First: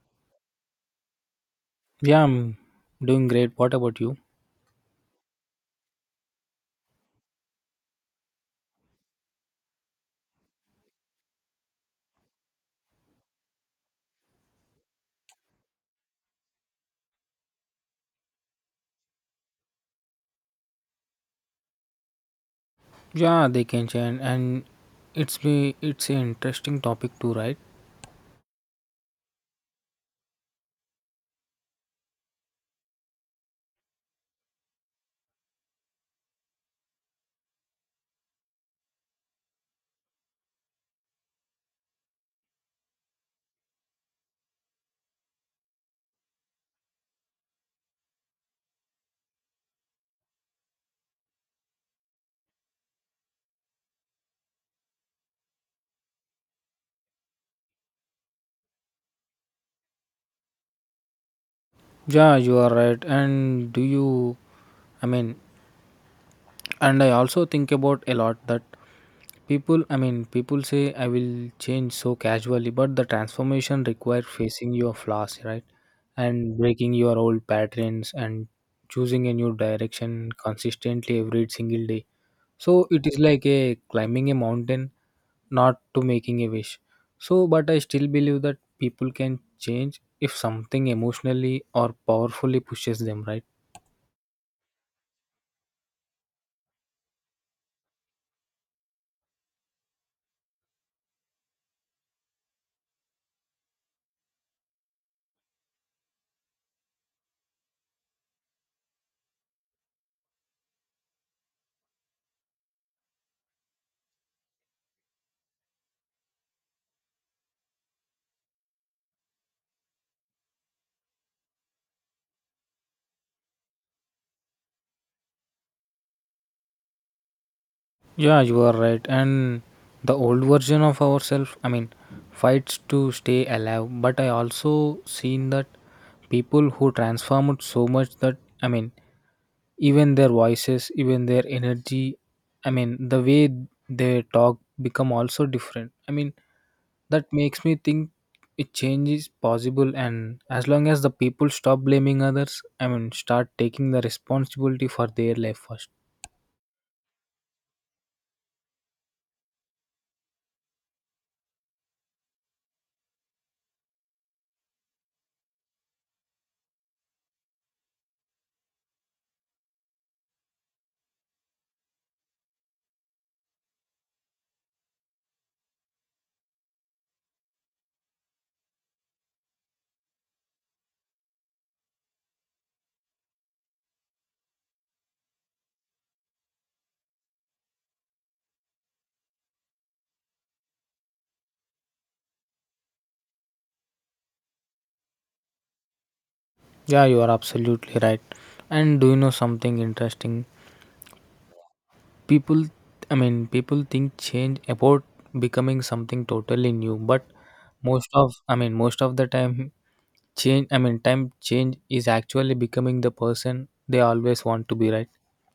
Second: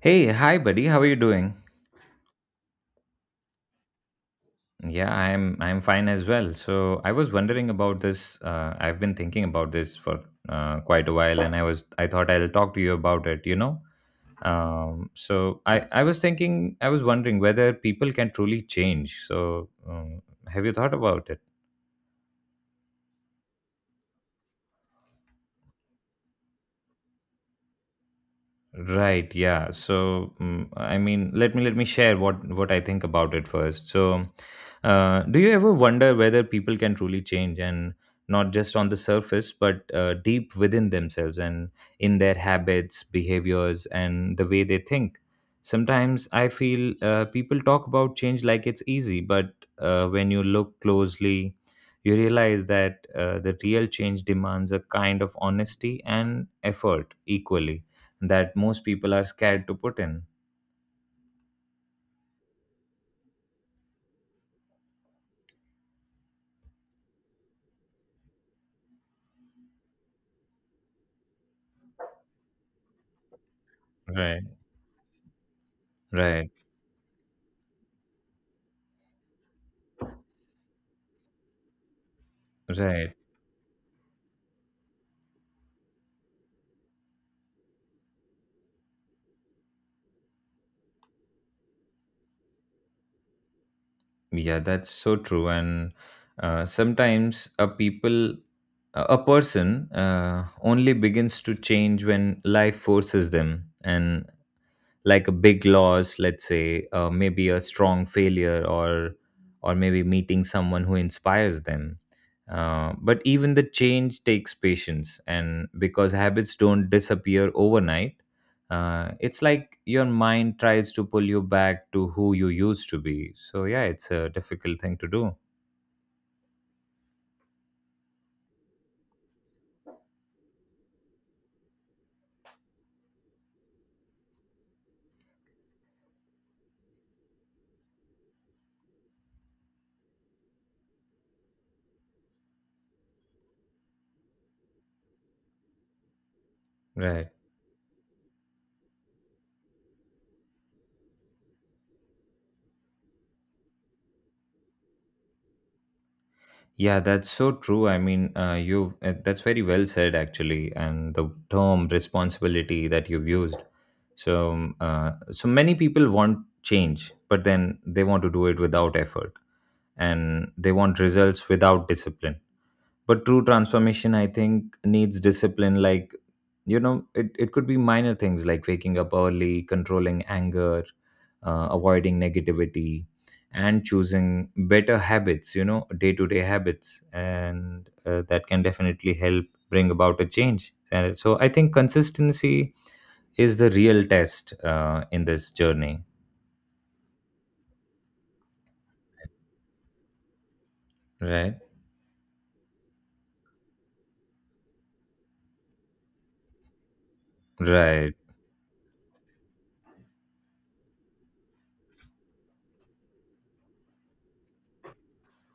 Hey, hi buddy, how are you doing? Yeah, I'm doing great. What about you? Yeah, I'm fine as well. So I was wondering about this. I've been thinking about this for quite a while, and I thought I'll talk to you about it. I was thinking I was wondering whether people can truly change. Have you thought about it? Yeah, they can change, and it's an interesting topic too, right? Right, yeah. Let me let me share what I think about it first. Do you ever wonder whether people can truly change, and not just on the surface, but deep within themselves and in their habits, behaviors, and the way they think? Sometimes I feel people talk about change like it's easy, but when you look closely, you realize that the real change demands a kind of honesty and effort equally that most people are scared to put in. Yeah, you are right. And do you? I mean, and I also think about a lot that people. People say I will change so casually, but the transformation required Right. facing your flaws, right? Right, And breaking your old patterns and choosing a new direction consistently every single day. So it right. is like a climbing a mountain, not to making a wish. So, but I still believe that people can change if something emotionally or powerfully pushes them, right? Yeah, that's so true. And sometimes a people, a person, only begins to change when life forces them, and like a big loss, let's say maybe a strong failure, or maybe meeting someone who inspires them. But even the change takes patience, and because habits don't disappear overnight. It's like your mind tries to pull you back to who you used to be. So yeah, it's a difficult thing to do. Yeah, you are right. And the old version of ourselves, fights to stay alive. But I also seen that people who transformed so much that, even their voices, even their energy, the way they talk become also different. That Right. makes me think it change is possible, and as long as the people stop blaming others, start taking the responsibility for their life first. Yeah, that's so true. I mean, you That's very well said, actually, and the term responsibility that you've used. So many people want change, but then they want to do it without effort, and they want results without discipline. But true transformation, I think, needs discipline. Like, you know, it could be minor things like waking up early, controlling anger, avoiding negativity, and choosing better habits, you know, day-to-day habits, and that can definitely help bring about a change. And so I think consistency is the real test in this journey. Yeah, you are absolutely right. And do you know something interesting? Right. People, people think change about becoming something totally new, but Right. most of, most of the time change, I mean time change is actually becoming the person they always want to be, right?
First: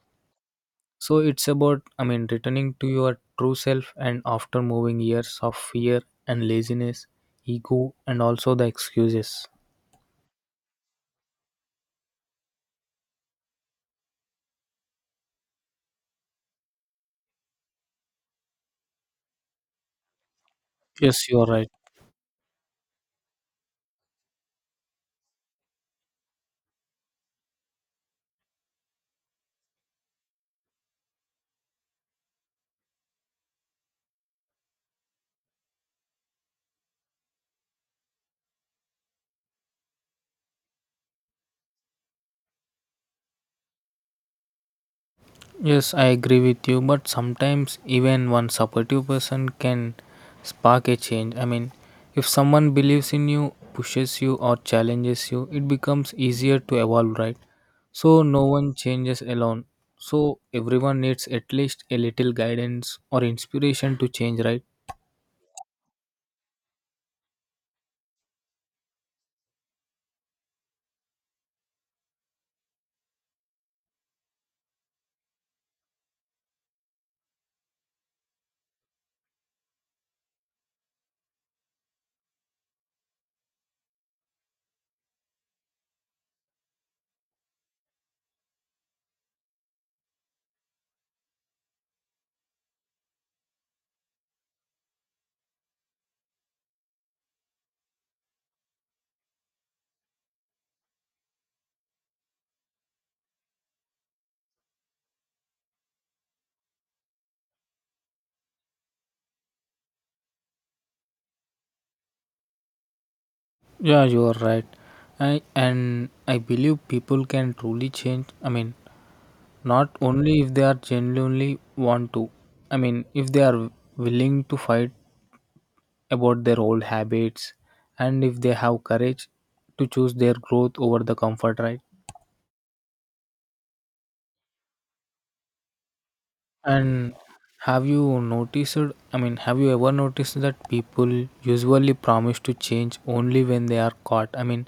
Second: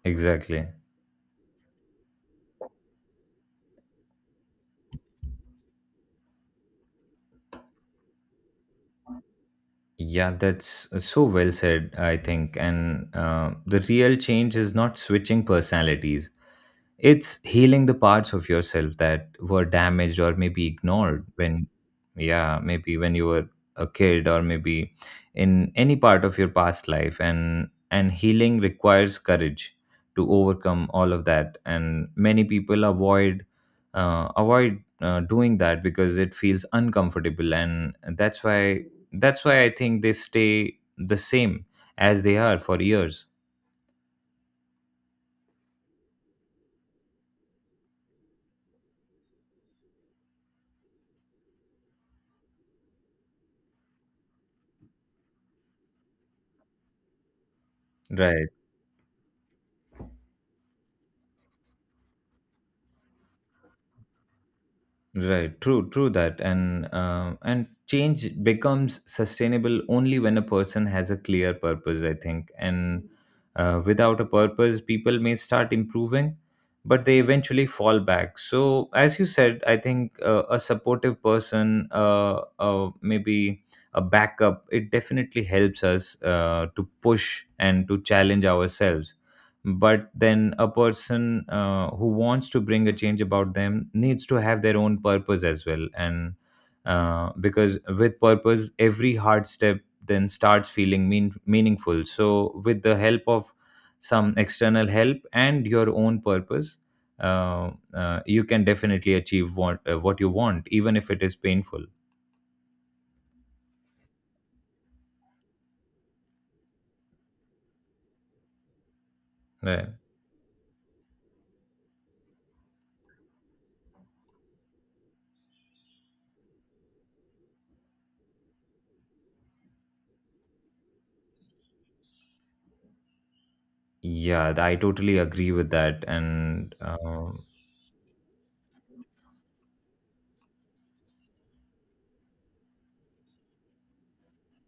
Exactly. So it's about, returning to your true self and after moving years of fear and laziness, ego, and also the excuses. Yeah, that's so well said, I think. And the real change is not switching personalities, it's healing the parts of yourself that were damaged or maybe ignored Yes, you are when, right. yeah, maybe when you were a kid, or maybe in any part of your past life. And healing requires courage to overcome all of that. And many people avoid, avoid doing that because it feels uncomfortable. That's why I think they stay the same as they are for years. Yes, I agree with you, but sometimes even one supportive person can spark a change. If someone believes in you, pushes you, or challenges you, it becomes easier to evolve, right? So, no Right. one changes alone. So, everyone needs at least a little guidance or inspiration to change, right? Right, true, true that. And change becomes sustainable only when a person has a clear purpose, I think. And without a purpose, people may start improving, but they eventually fall back. So, as you said, I think a supportive person, maybe a backup, it definitely helps us to push and to challenge ourselves. But then a person who wants to bring a change about them needs to have their own purpose as well. And Because with purpose, every hard step then starts feeling meaningful. So with the help of some external help and your own purpose, you can definitely achieve what you want, even if it is painful. Yeah, you are right. I and I believe people can truly change. Right. Not only if they are genuinely want to. If they are willing to fight about their old habits, and if they have courage to choose their growth over the comfort, right? Yeah, I totally agree with that. And And have you noticed, have you ever noticed that people usually promise to change only when they are caught,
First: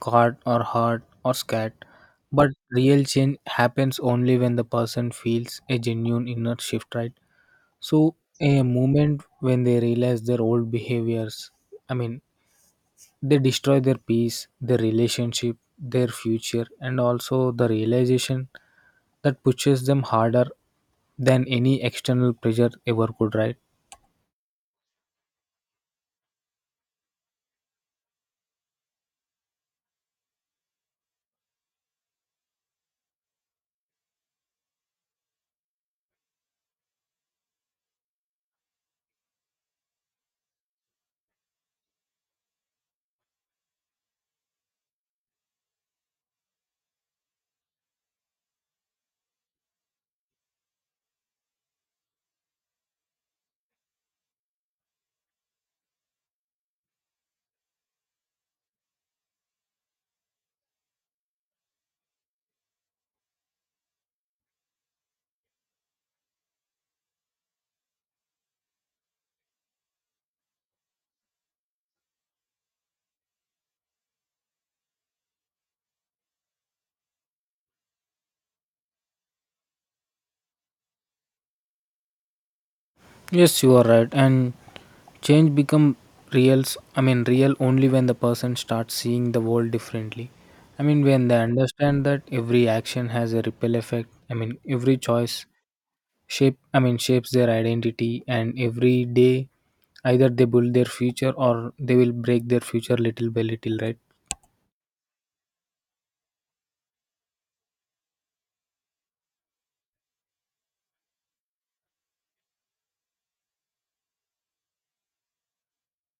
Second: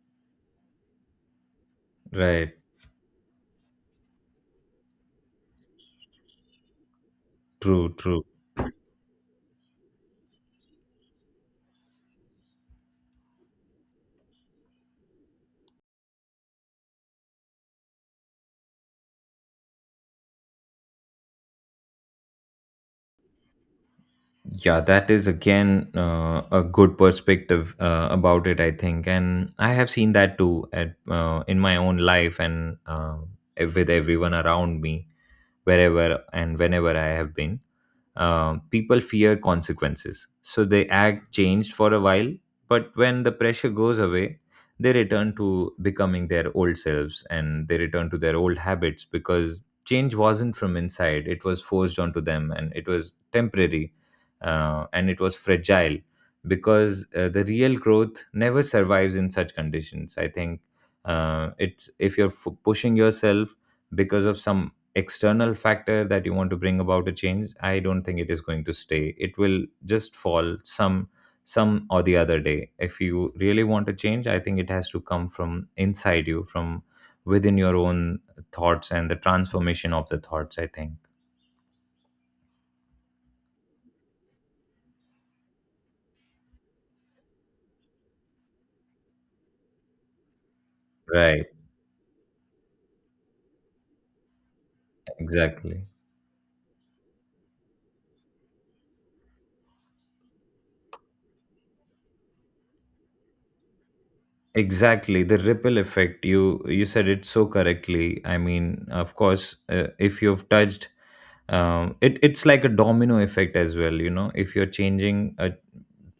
caught or hurt or scared? But Right, real change happens only when the person feels a genuine inner shift, right? true, So true. a moment when they realize their old behaviors, i mean they destroy their peace, their relationship, their future, and also the realization that pushes them harder than any external pressure ever could, right? Yeah, that is again a good perspective about it, I think, and I have seen that too at in my own life, and with everyone around me, wherever and whenever I have been. People fear consequences, so they act changed for a while. But when the pressure goes away, they return to becoming their old selves, and they return to their old habits, because change wasn't from inside, it was forced onto them, and it was temporary, and it was fragile. Because the real growth never survives in such conditions, I think. It's, if you're pushing yourself because of some external factor that you want to bring about a change, I don't think it is going to stay. It will just fall some or the other day. If you really want to change, I think it has to come from inside you, from within your own thoughts, and the transformation of the thoughts, I think. Yes, you are right. And change become real, real only when the person starts seeing the world differently. When they Right. understand that every action has a ripple effect. Every choice Exactly. shape, shapes their identity, and every day either they build their future or they will break their future little by little, right? Exactly, the ripple effect. You said it so correctly. I mean, of course, if you've touched, it, it's like a domino effect as well. You know, if you're changing a,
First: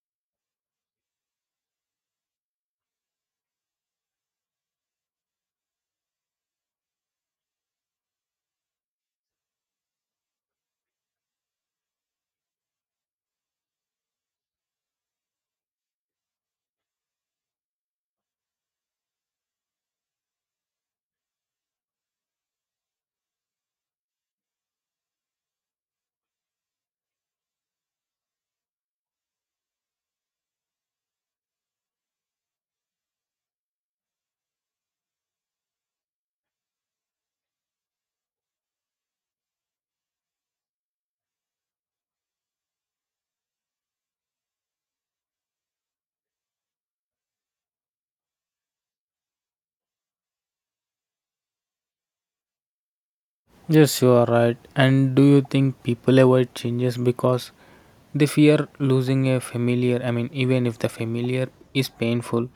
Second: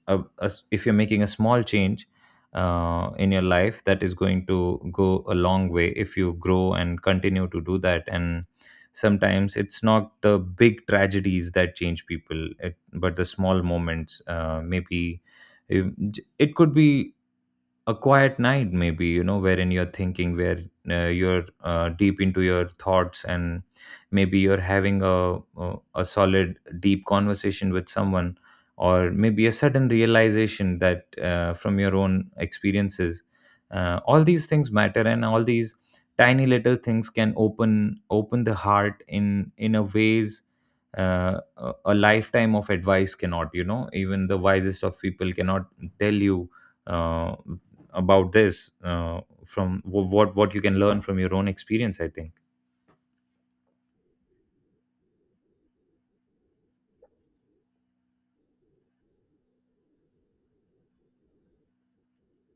a, a s- if you're making a small change in your life, that is going to go a long way if you grow and continue to do that. And sometimes it's not the big tragedies that change people, it, but the small moments. Maybe it could be a quiet night, maybe, you know, wherein you're thinking, where you're deep into your thoughts, and maybe you're having a solid deep conversation with someone, or maybe a sudden realization that from your own experiences. All these things matter, and all these tiny little things can open open the heart in a ways uh, a lifetime of advice cannot. You know, even the wisest of people cannot tell you uh, about this, what you can learn from your own experience, I think. Yes, you are right. And do you think people avoid changes because they fear losing a familiar, even if the familiar is painful?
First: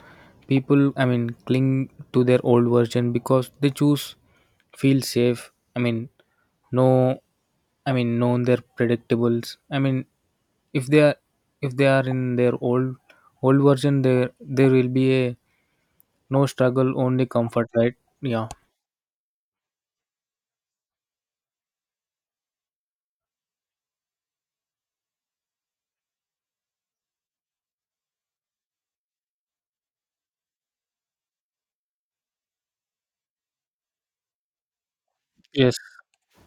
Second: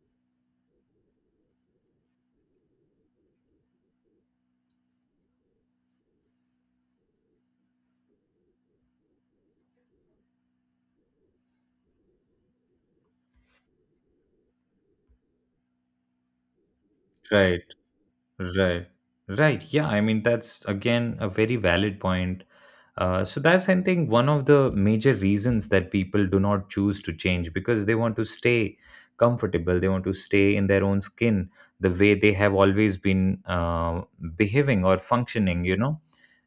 People, cling to their old version because they choose feel safe. i mean no, known their predictables. If they are, if they are in their old version, there will be a no struggle, only Right. comfort, right? Yeah. Right. Right, yeah, I mean that's again a very valid point. So that's, I think, one of the major reasons that people do not choose to change, because they want to stay comfortable, they want to stay in their own skin, the way they have always been, behaving or functioning, Yes, you know.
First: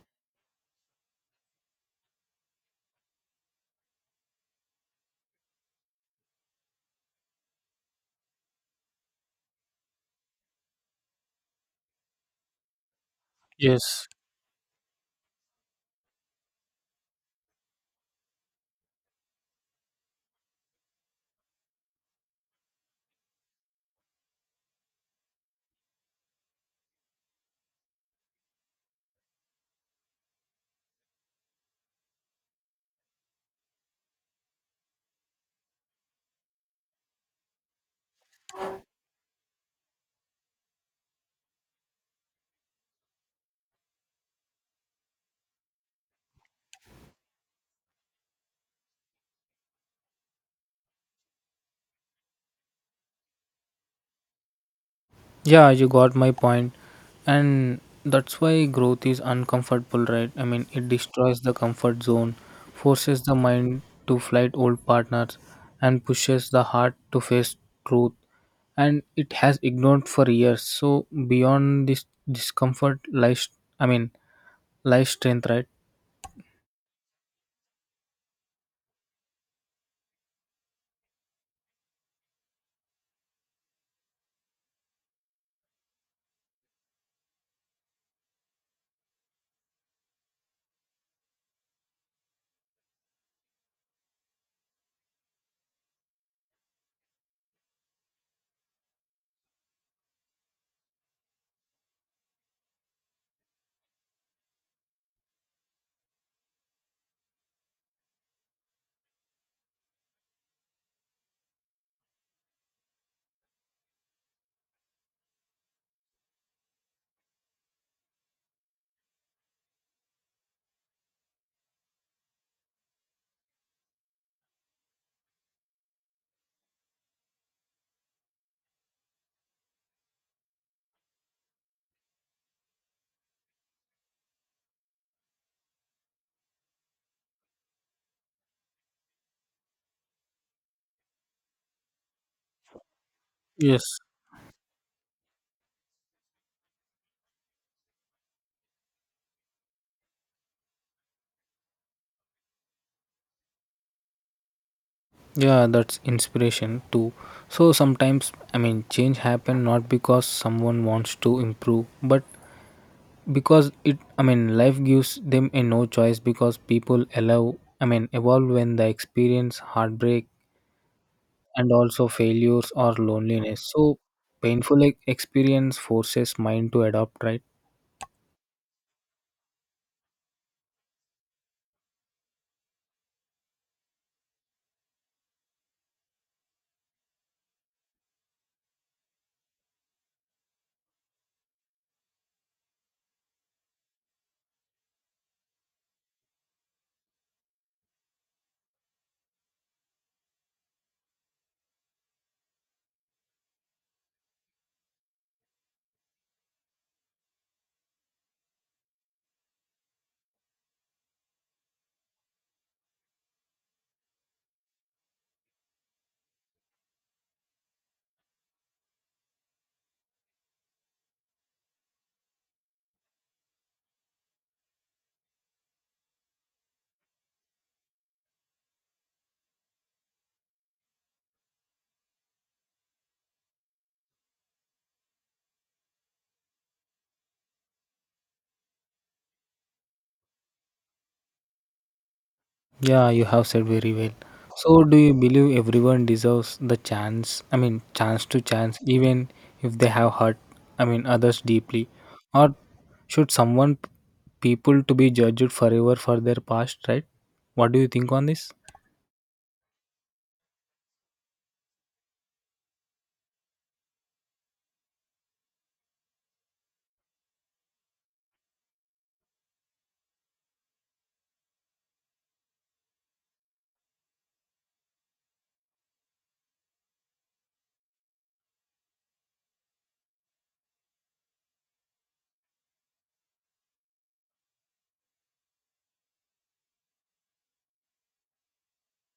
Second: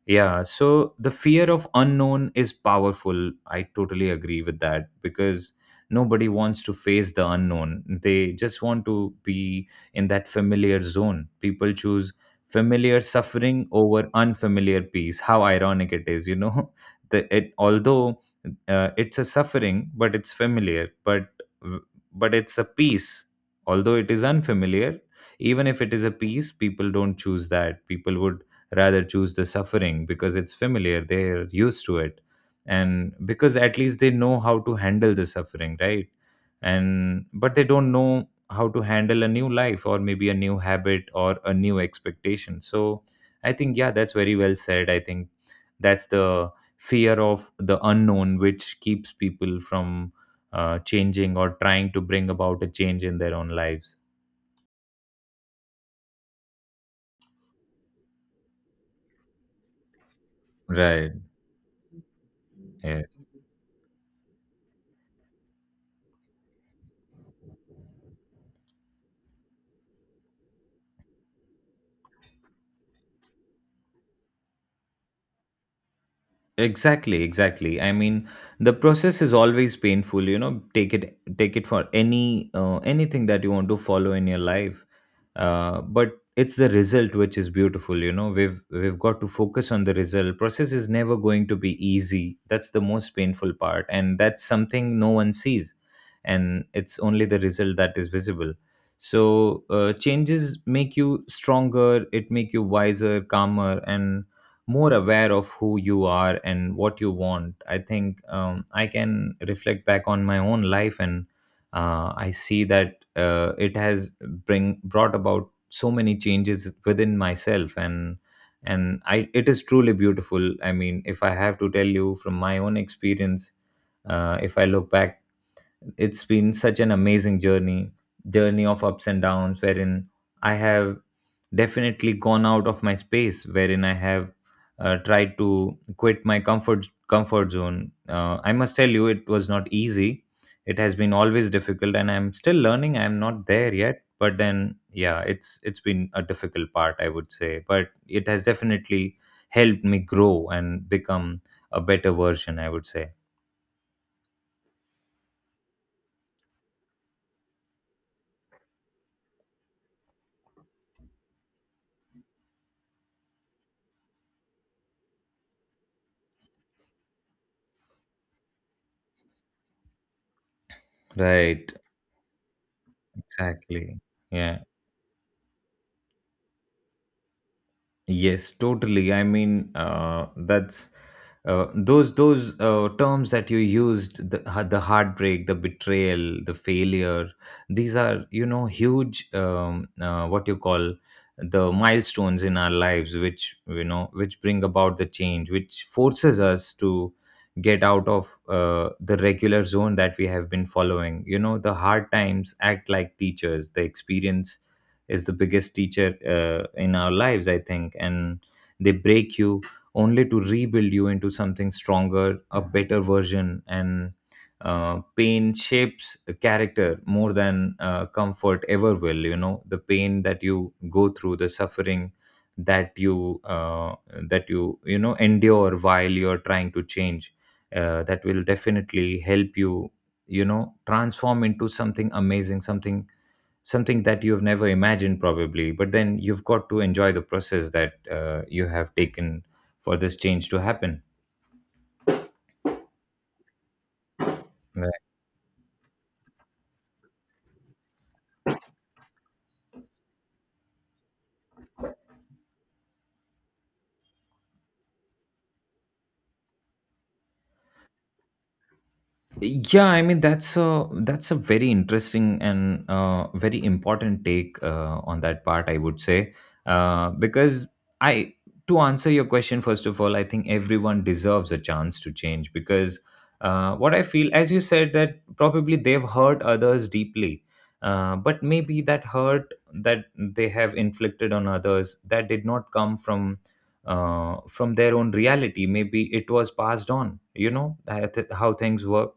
Yeah, so the fear of unknown is powerful. I totally agree with that, because nobody wants to face the unknown. They just want to be in that familiar zone. People choose familiar suffering yes. over unfamiliar peace. How ironic it is, you know? The, it, although it's a suffering, but it's familiar, but it's a peace. Although it is unfamiliar, even if it is a peace, people don't choose that. People would rather choose the suffering because it's familiar, they're used to it, and because at least they know how to handle the suffering, right? And but they don't know how to handle a new life, or maybe a new habit, or a new expectation. So I think, yeah, that's very well said, I think. That's the fear of the unknown which keeps people from changing or trying to bring about a change in their own lives. Yeah, you got my point. And that's why growth is uncomfortable, right? It Right. destroys the comfort zone, Yeah. forces the mind to fight old partners, and pushes the heart to face truth, and it has ignored for years. So beyond this discomfort lies, i mean lies strength, right? Exactly, exactly. I mean, the process is always painful, you know. Take it for any anything that you want to follow in your life. But it's the result which is beautiful, you know. We've got to focus on the result. Process is never going to be easy. That's the most painful part, and that's something no one sees, and it's only the result that is visible. So, changes make you stronger, it make you wiser, calmer, and more aware of who you are and what you want. I think, I can reflect back on my own life, and I see that it has bring brought about so many changes within myself, and I, it is truly beautiful. I mean, if I have to tell you from my own experience, if I look back, it's been such an amazing journey, journey of ups and downs, wherein I have definitely gone out of my space, wherein I have tried to quit my comfort zone. I must tell you, it was not easy. It has been always difficult, and I'm still learning, I'm not there Yes. yet, but then yeah, it's been a difficult part, I would say, but it has definitely helped me grow and become a better version, I would say. Yeah, that's inspiration too. So sometimes, change happen not because someone wants to improve, but because it, life gives them a no choice, because people allow, evolve when they experience heartbreak Right. and also failures or loneliness. Exactly. So Yeah. Experience forces mind to adapt, right? Yes, totally. I mean, that's Those terms that you used, the the heartbreak, the betrayal, the failure. These are, you know, huge, what you call, the milestones in our lives, which, you know, which bring about the change, which forces us to get out of the regular zone that we have been following. You know, the hard times act like teachers. The experience is the biggest teacher in our lives, I think, and they break you only to rebuild you into something stronger, a better version. And pain shapes a character more than comfort ever will. You know, the pain that you go through, the suffering that you uh, that you know endure while you're trying to change, that will definitely help you, you know, transform into something amazing, something that you've never imagined probably. But then you've got to enjoy the process that you have taken for this change to happen. Yeah, you have said very well. Uh, So, do you believe everyone deserves the chance? Chance to chance, even if they have hurt, others deeply, or should someone people to be judged forever for their past, right? What do you think on this? yeah, I mean, that's a very interesting and very important take on that part, I would say. Because I to answer your question, first of all, I think everyone deserves a chance to change. Because what I feel, as you said, that probably they've hurt others deeply, but maybe that hurt that they have inflicted on others, that did not come from from their own reality. Maybe it was passed on, you know, that how things work.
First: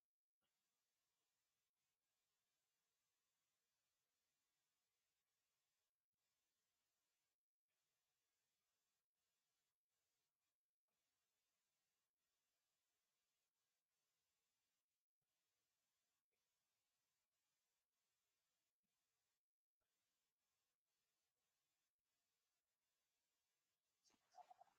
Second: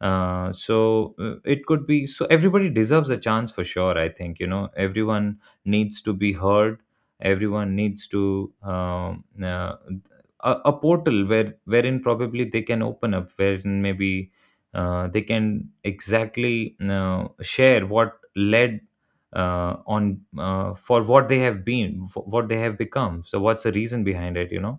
So it could be. So everybody deserves a chance, for sure, I think. You know, everyone needs to be heard, everyone needs to a portal wherein probably they can open up, wherein maybe they can exactly, you share what led on for what they have been, for what they have become, so what's the reason behind it, you know.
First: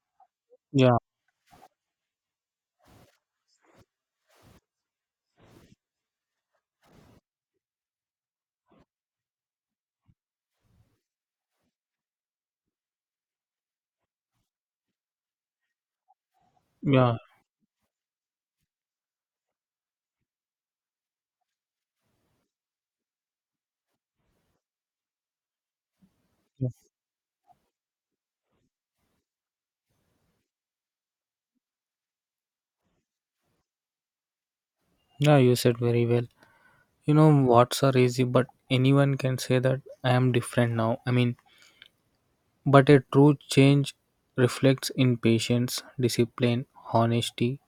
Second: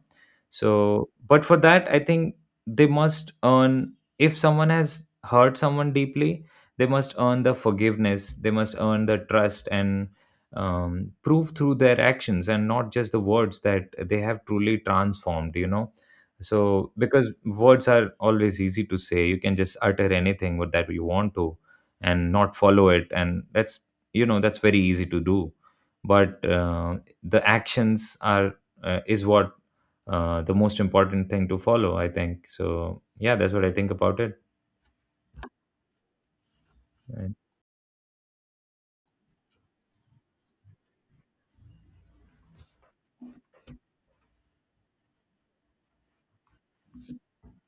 Yeah, So but for that, I think they must earn. If someone has hurt someone deeply, they must earn the forgiveness, they must earn the trust, and prove through their actions and not just the words, that they have truly transformed, you know. So yeah, because words are always easy to say, you can just utter anything what that you want to, and not follow it, and that's, you know, that's very easy to do. But yeah. The actions are, is what, the most important thing to follow, I think. So yeah, that's what I think about it. Yeah, you said very well. You Right. know, what's are easy, but anyone can say that I am different now. But a true change reflects in patience, discipline, honesty,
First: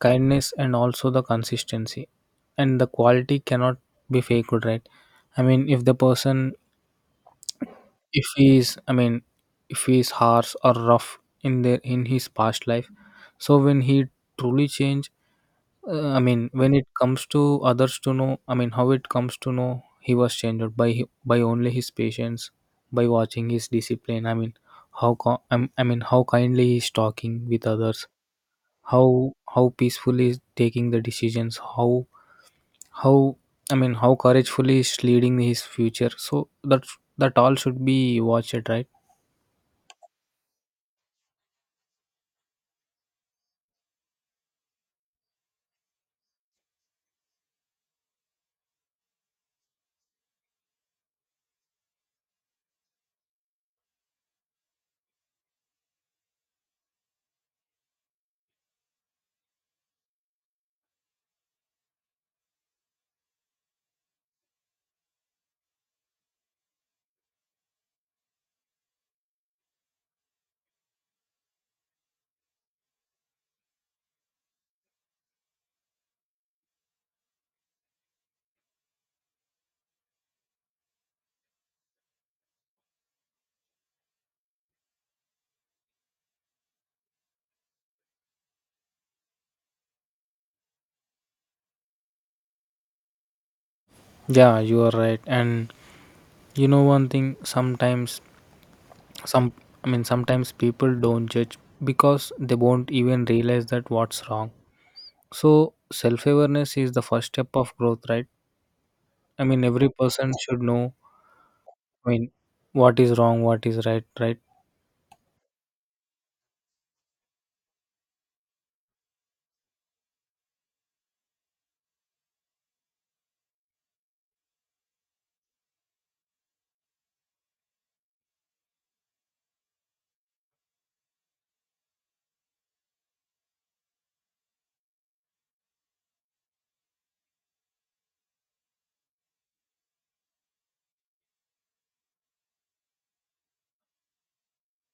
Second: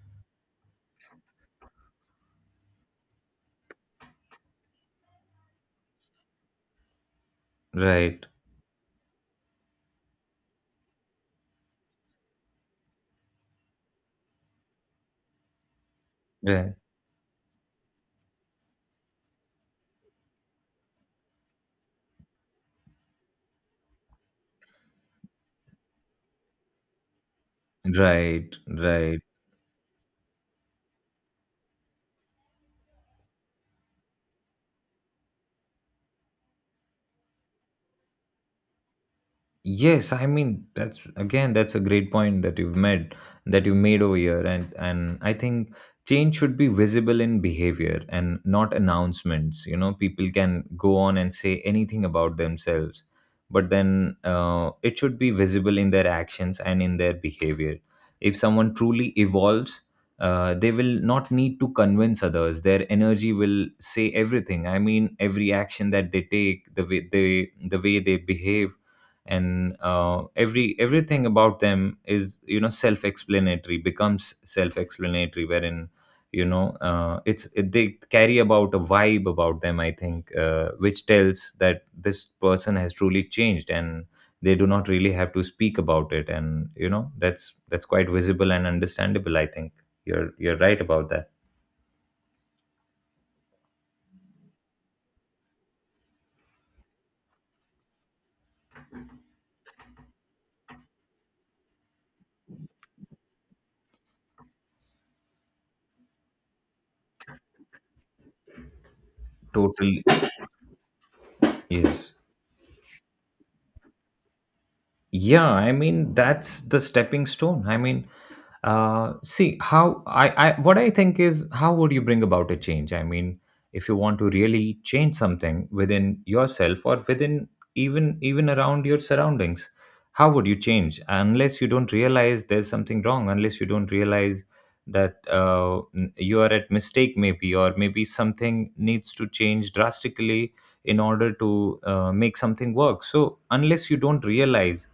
kindness, and also the consistency, and the quality cannot be faked, right? If the person, Right. if he is, if he is harsh or rough in their in his past life, so when he truly change, Right. when it comes to others to know, how it comes to know he was changed by by only his patience, by watching his discipline. How kindly he's talking with others, Right. Right. how peacefully he's taking the decisions, how, how couragefully is leading his future, so that that all should be watched, right? Yes, I mean, that's again, that's a great point that you made over here, and I think change should be visible in behavior and not announcements. You know, people can go on and say anything about themselves, but then it should be visible in their actions and in their behavior. If someone truly evolves, they will not need to convince others. Their energy will say everything. I mean, every action that they take, the way they behave, and everything about them is, you know, self-explanatory, becomes self-explanatory, wherein, you know, they carry about a vibe about them, I think, which tells that this person has truly changed, and they do not really have to speak about it. And you know, that's quite visible and understandable, I think. You're right about that. Yeah, you are right. And you know one thing, sometimes some, sometimes people don't judge because they won't even realize that what's wrong. So self-awareness is the first step of growth, right? Every Totally. person should know, i Yes. mean what is wrong, what is right, right? Yeah, I mean, that's the stepping stone. I mean, see, how I, what I think is, how would you bring about a change? I mean, if you want to really change something within yourself or within, even around your surroundings, how would you change unless you don't realize there's something wrong, unless you don't realize that you are at mistake, maybe, or maybe something needs to change drastically in order to make something work. So unless you don't realize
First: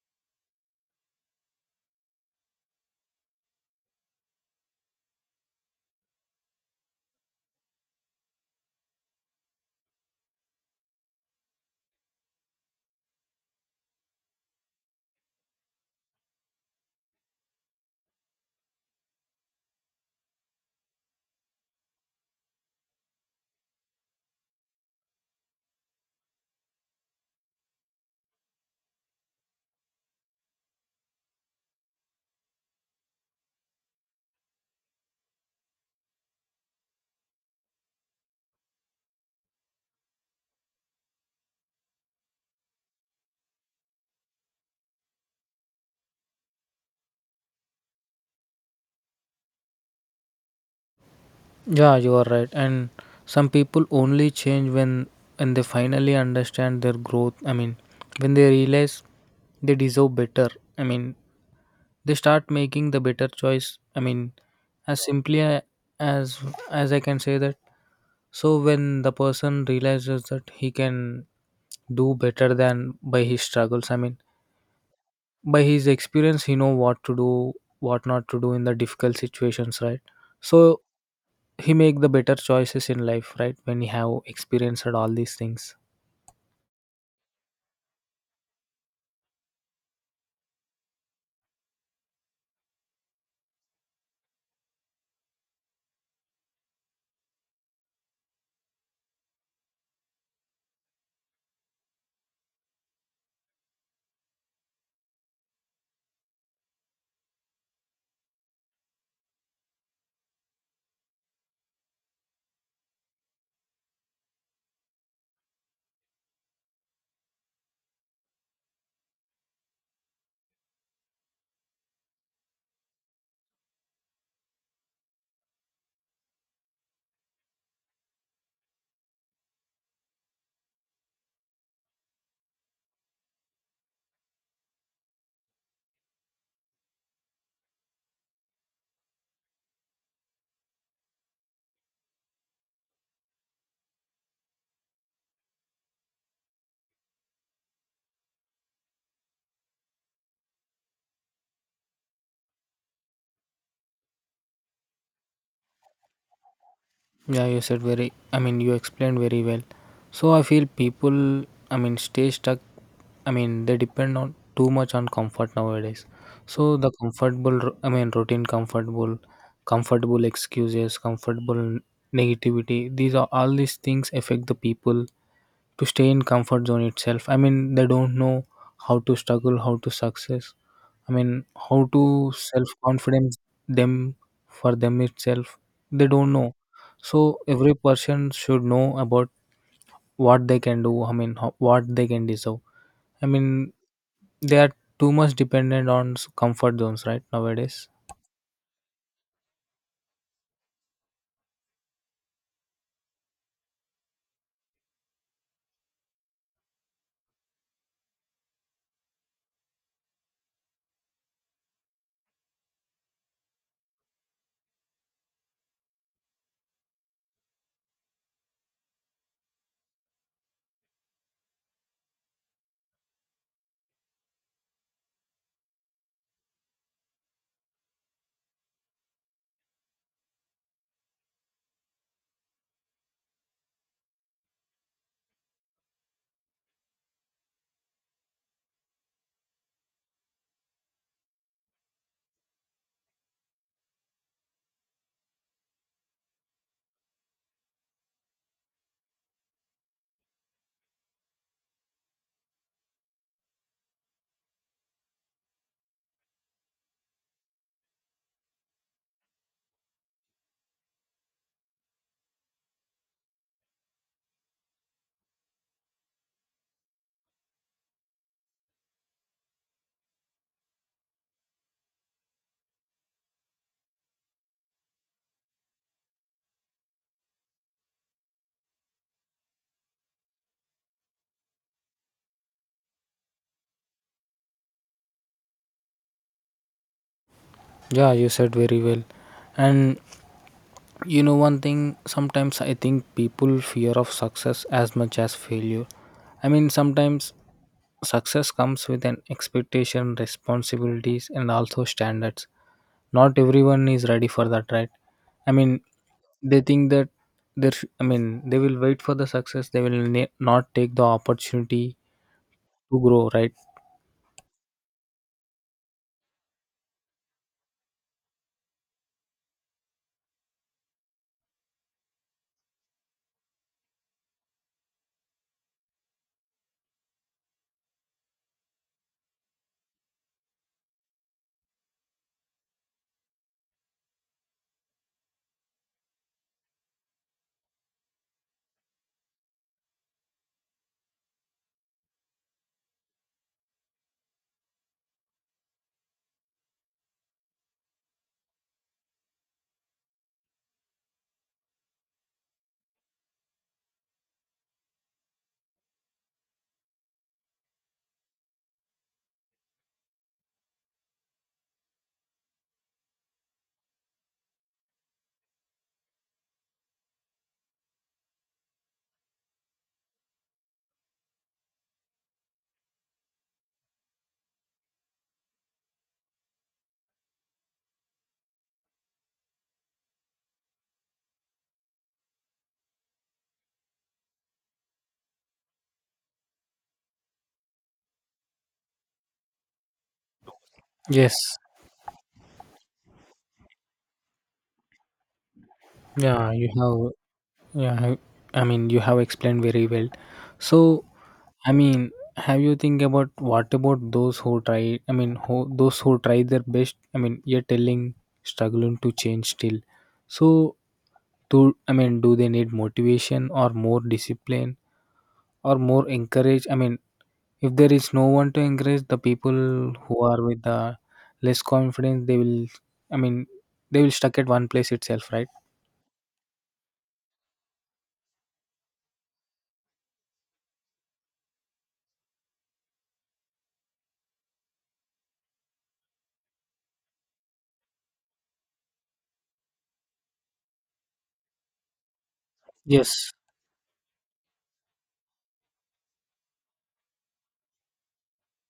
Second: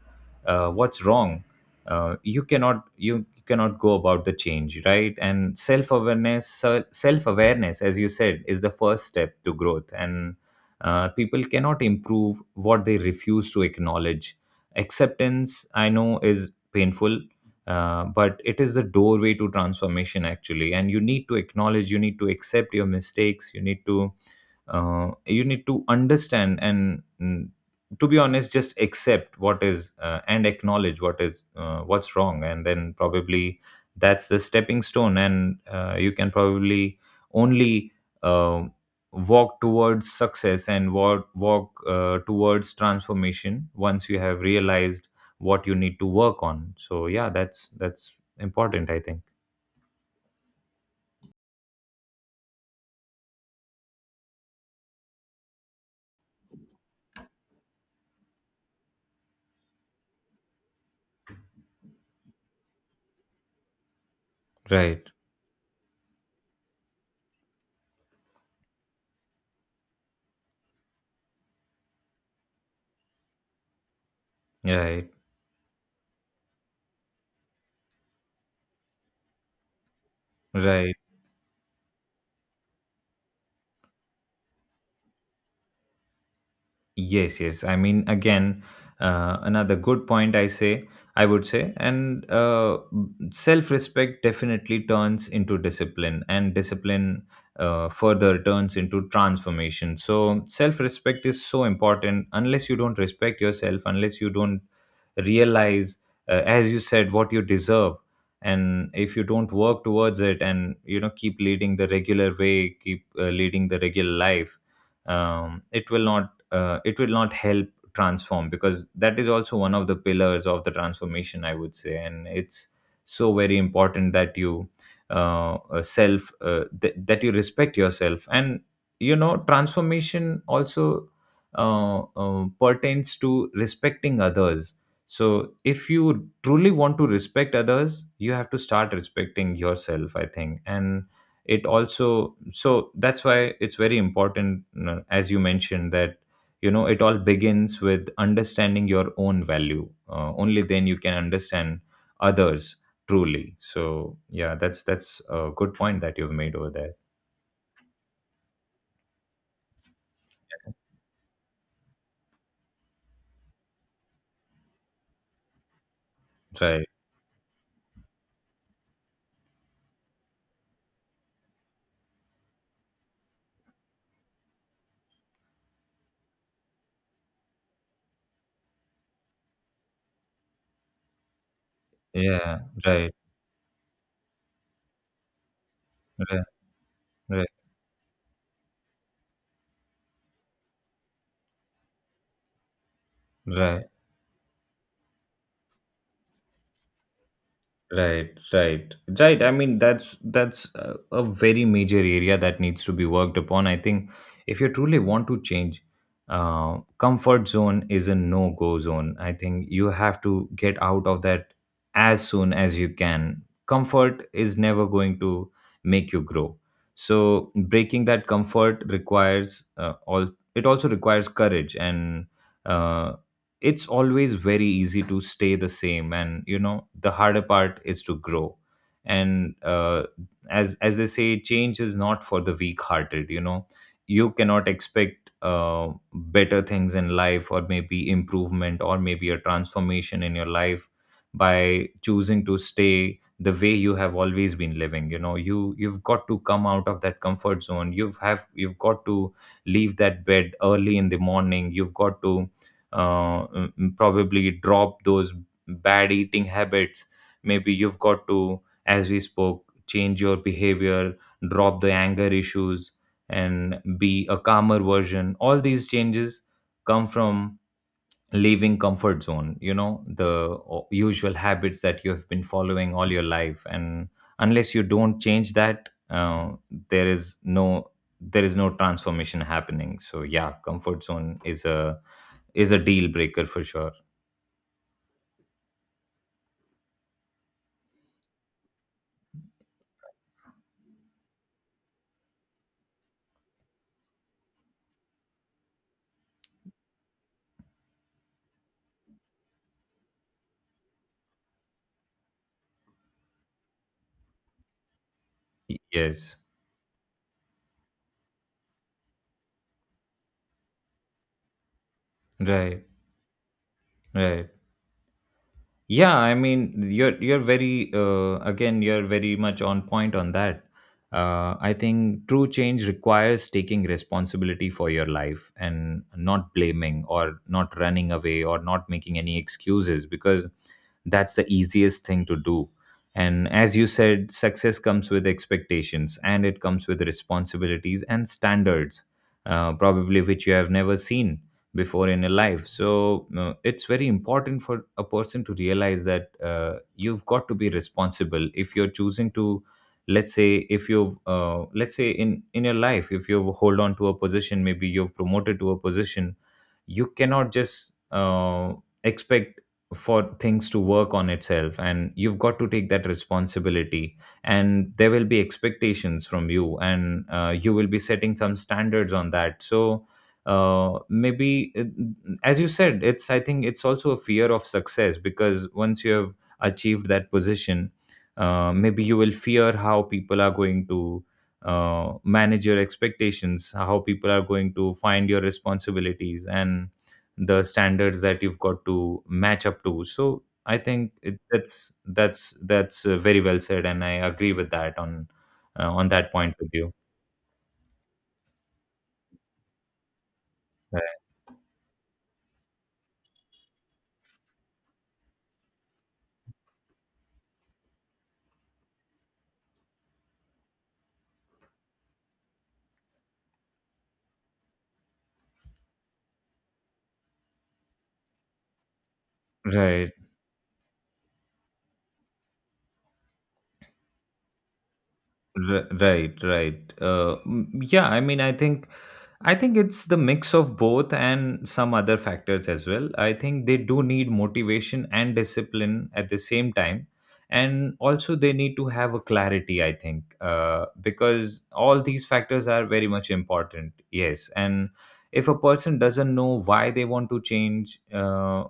what's wrong, you cannot go about the change, right? And self awareness, as you said, is the first step to growth. And people cannot improve what they refuse to acknowledge. Acceptance, I know, is painful, but it is the doorway to transformation, actually. And you need to acknowledge, you need to accept your mistakes, you need to understand, and to be honest, just accept what is, and acknowledge what is, what's wrong, and then probably that's the stepping stone. And you can probably only uh, walk towards success, and walk towards transformation, once you have realized what you need to work on. So yeah, that's important, I think. Yeah, you are right. And some people only change when they finally understand their growth. When they realize they deserve better. I mean, they start making the better choice. As Right. simply a- as as I can say that. So when the person realizes that he can do better than by his struggles. Right. By his experience, he know what to do, what not to do in the difficult situations, right? So Right. he make the better choices in life, right, when he have experienced all these things. Yes, yes. I mean, again, another good point, I would say. And self respect definitely turns into discipline, and discipline further turns into transformation. So, self respect is so important. Unless you don't respect yourself, unless you don't realize, as you said, what you deserve, and if you don't work towards it, and, you know, keep leading the regular way, keep leading the regular life, it will not help transform. Because that is also one of the pillars of the transformation, I would say, and it's so very important that you that you respect yourself. And you know, transformation also pertains to respecting others. So if you truly want to respect others, you have to start respecting yourself, I think. And it also, so that's why it's very important, you know, as you mentioned, that you know it all begins with understanding your own value. Only then you can understand others truly. So yeah, that's a good point that you've made over there. Yeah, you said very, you explained very well. So I feel people, stay stuck. They depend on too much on comfort nowadays. So Right. the comfortable, routine, comfortable, comfortable excuses, comfortable negativity. These are all these things affect the people to stay in comfort zone itself. They don't know how to struggle, how to success. How to Yeah. self Right. confidence them for them itself. They don't Right. know. So Right. every person should know about what they can do. What they can deserve. I mean, Right. they are too much dependent on comfort zones, right, nowadays? Right, right, right. I mean, that's a, very major area that needs to be worked upon. I think if you truly want to change, comfort zone is a no go zone. I think you have to get out of that as soon as you can. Comfort is never going to make you grow. So breaking that comfort requires all. It also requires courage, and uh, it's always very easy to stay the same, and you know the harder part is to grow. And as they say, change is not for the weak hearted, you know. You cannot expect better things in life, or maybe improvement, or maybe a transformation in your life by choosing to stay the way you have always been living. You know, you you've got to come out of that comfort zone, you've got to leave that bed early in the morning. You've got to probably drop those bad eating habits. Maybe you've got to, as we spoke, change your behavior, drop the anger issues, and be a calmer version. All these changes come from leaving comfort zone. You know, the usual habits that you have been following all your life. And unless you don't change that, there is no, transformation happening. So yeah, comfort zone is a, deal breaker for sure. Yeah, you said very well. And you know one thing. Sometimes I think people fear of success as much as failure. Sometimes success comes with an expectation, responsibilities, and also standards. Not everyone is ready for that, right? I Y- mean, Yes. they think that they will wait for the success, they will not take the opportunity Right. to grow, right? Right. Yeah, I mean, you're very, again, you're very much on point on that. I think true change requires taking responsibility for your life and not blaming, or not running away, or not making any excuses, because that's the easiest thing to do. And as you said, success comes with expectations, and it comes with responsibilities and standards, probably which you have never seen before in your life. So it's very important for a person to realize that, you've got to be responsible if you're choosing to, let's say, if you've let's say, in your life, if you've hold on to a position, maybe you've promoted to a position, you cannot just expect for things to work on itself. And you've got to take that responsibility, and there will be expectations from you, and you will be setting some standards on that. So maybe it, as you said, it's, I think it's also a fear of success, because once you have achieved that position, maybe you will fear how people are going to manage your expectations, how people are going to find your responsibilities, and the standards that you've got to match up to. So I think Yes. it, that's very well said, and I agree with that on that Yeah, point with you you. have, yeah, I mean you have explained very well. So, Right i mean have you think about what about those who try, who those who try their best, you're telling struggling to change still? So do, do they need motivation or more discipline or more encourage? If there is no one to encourage, the people Right. who are with the less confidence, they will, I mean, they will stuck at one place itself, right? Right, right. Yeah, I mean, I think, it's the mix of both, and some other factors as well. I think they do need motivation and discipline at the same time. And also, they need to have a clarity, I think, because all these factors are very much Yes, important. Yes. And if a person doesn't know why they want to change,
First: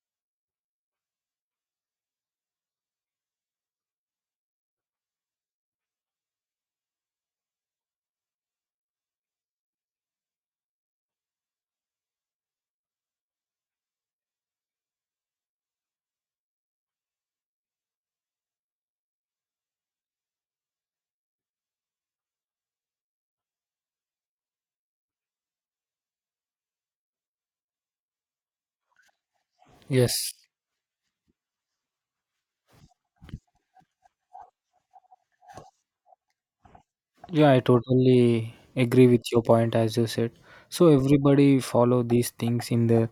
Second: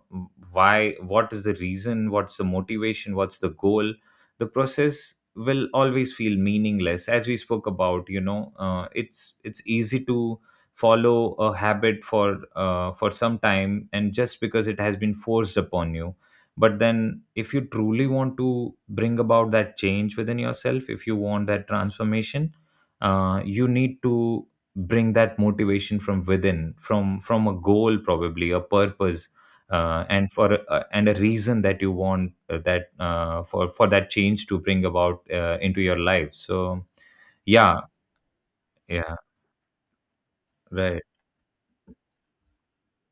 why, what is the reason, what's the motivation, what's the goal, the process will always feel meaningless. As we spoke about, you know, it's easy to follow a habit for for some time, and just because it has been forced upon you. But then if you truly want to bring about that change within yourself, if you want that transformation, you need to bring that motivation from within, from a goal, probably, a purpose, yes. And a reason that you want, that for that change to bring about into your life. So Yeah, I yeah. totally agree Yeah. with your point as you said. So Right. everybody follow these things in the,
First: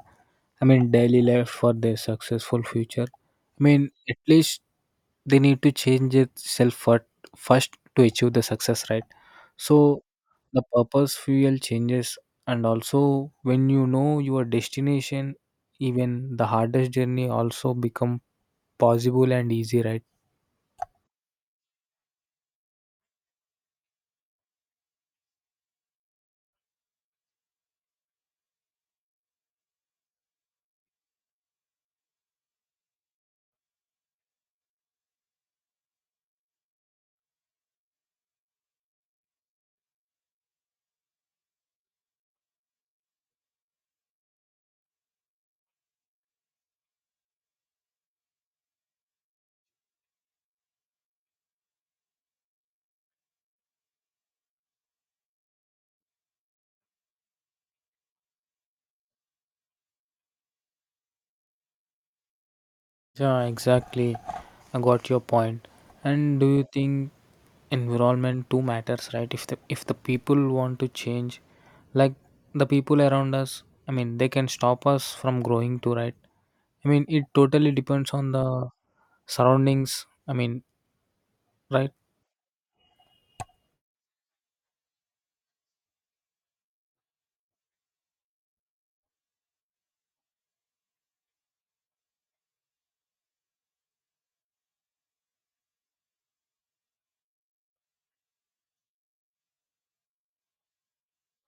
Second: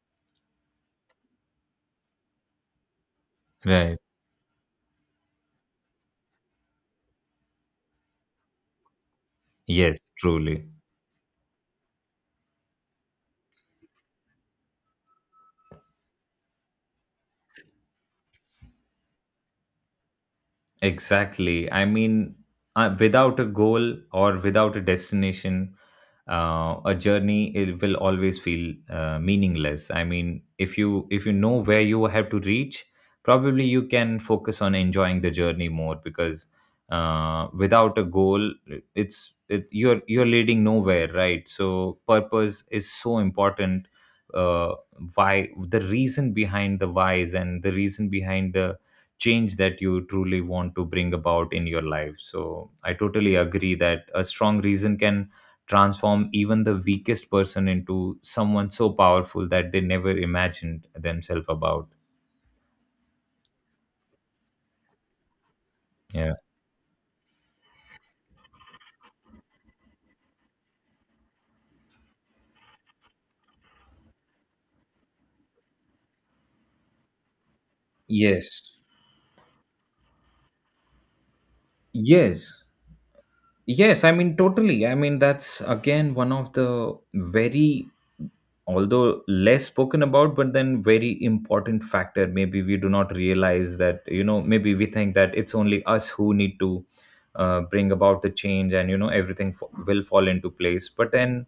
daily life for their successful future. Right. At least they need to change itself for, first to achieve the success, right? Yes, So the truly. purpose fuel changes, and also when you know your destination, even the hardest journey also become possible and easy, right? Exactly. I mean, without a goal, or without a destination, a journey, it will always feel meaningless. I mean, if you, if you know where you have to reach, probably you can focus on enjoying the journey more, because without a goal, you're leading nowhere, right? So purpose is so important. Uh, why, the reason behind the whys, and the reason behind the change that you truly want to bring about in your life. So I totally agree that a strong reason can transform even the weakest person into someone so powerful that they never imagined themselves about. Yeah, exactly. I got your point. Yeah. And do you think environment too matters, right? If the, if the people want to change, like the people around us, they can stop us from growing too, right? It totally depends on the Yes. surroundings. Right? Yes. Yes, I mean, totally. I mean, that's again one of the very, although less spoken about, but then very important factor. Maybe we do not realize that, you know, maybe we think that it's only us who need to bring about the change, and, you know, everything will fall into place. But then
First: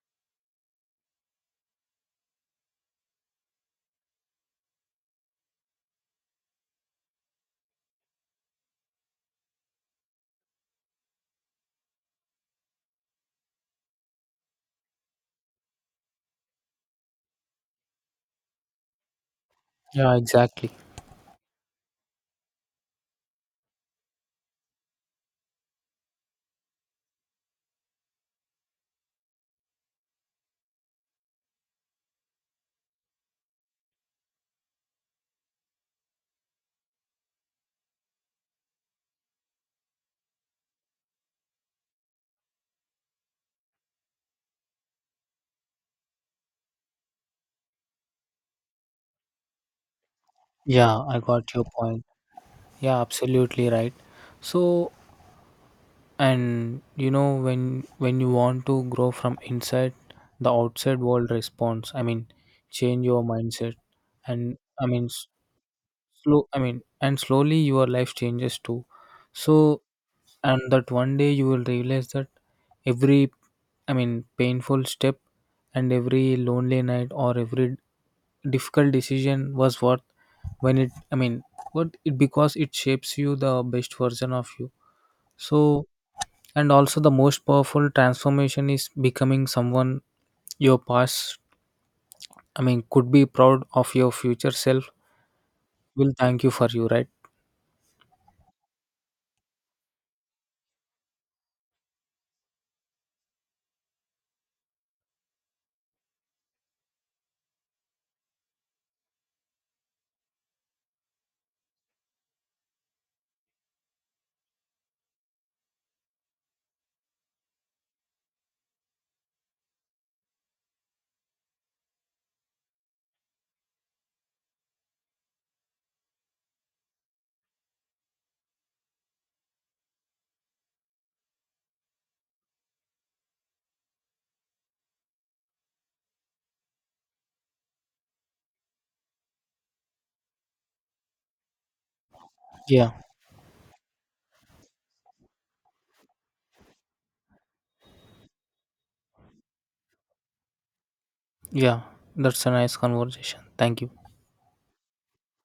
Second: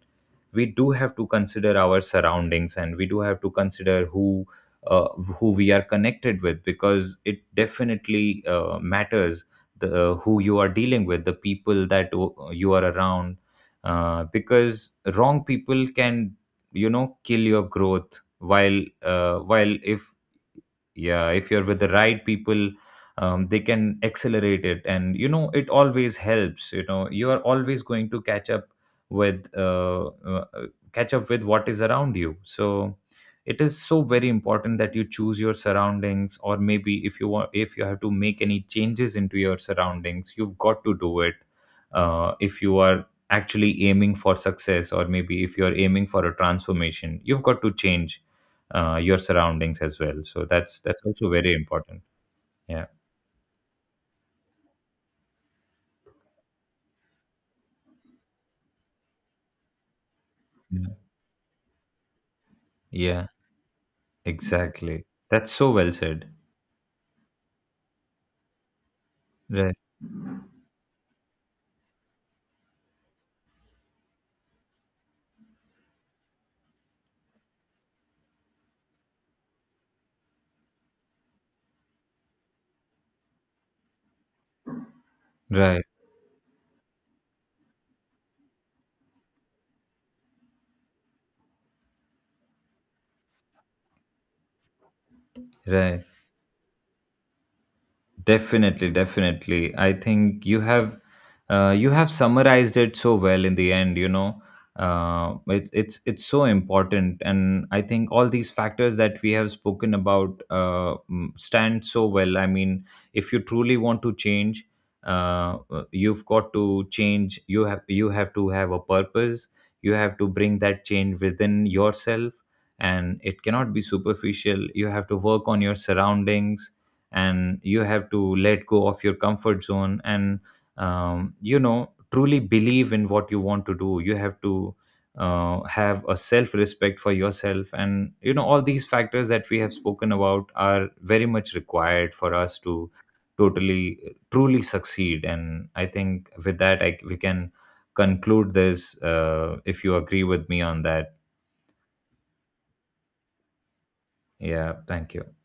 we do have to consider our surroundings, and we do have to consider who. Uh, who we are connected with, because it definitely matters, the who you are dealing with, the people that you are around, because wrong people can, you know, kill your growth, while if, Yeah, exactly. yeah, if you're with the right people, they can accelerate it. And you know, it always helps. You know, you are always going to catch up with what is around you. So it is so very important that you choose your surroundings, or maybe if you want, if you have to make any changes into your surroundings, you've got to do it. If you are actually aiming for success, or maybe if you are aiming for a transformation, you've got to change your surroundings as well. So that's Yeah, that's I also very got your important. point. Yeah. Yeah, absolutely right. So, and you know when you want to grow from inside, the Yeah. outside world responds. Change your Yeah, mindset, and, exactly. That's so well said. slow and slowly your life changes too. Right. So, and that one day you will realize that every, painful step, and every lonely night, or every difficult decision was worth, when it, what it, because it shapes you the best version of you. So, Right. and also the most powerful transformation is becoming someone your past, could be proud of, your future self Right. will thank you for, you right? Definitely, definitely. I think you have summarized it so well in the end. You know, it's so important, and I think all these factors that we have spoken about stand so well. I mean, if you truly want to change, you've got to change. You have, to have a purpose. You have to bring that change within yourself, and it cannot be superficial. You have to work on your surroundings, and you have to let go of your comfort zone, and you know, truly believe in what you want to do. You have to have a self respect for yourself, and you know all these factors that we have spoken about are very much required for us to, Yeah. totally, truly succeed. And I think with that we can conclude this, if you agree with me on that. Yeah, that's a nice conversation, thank you. Yeah, thank you.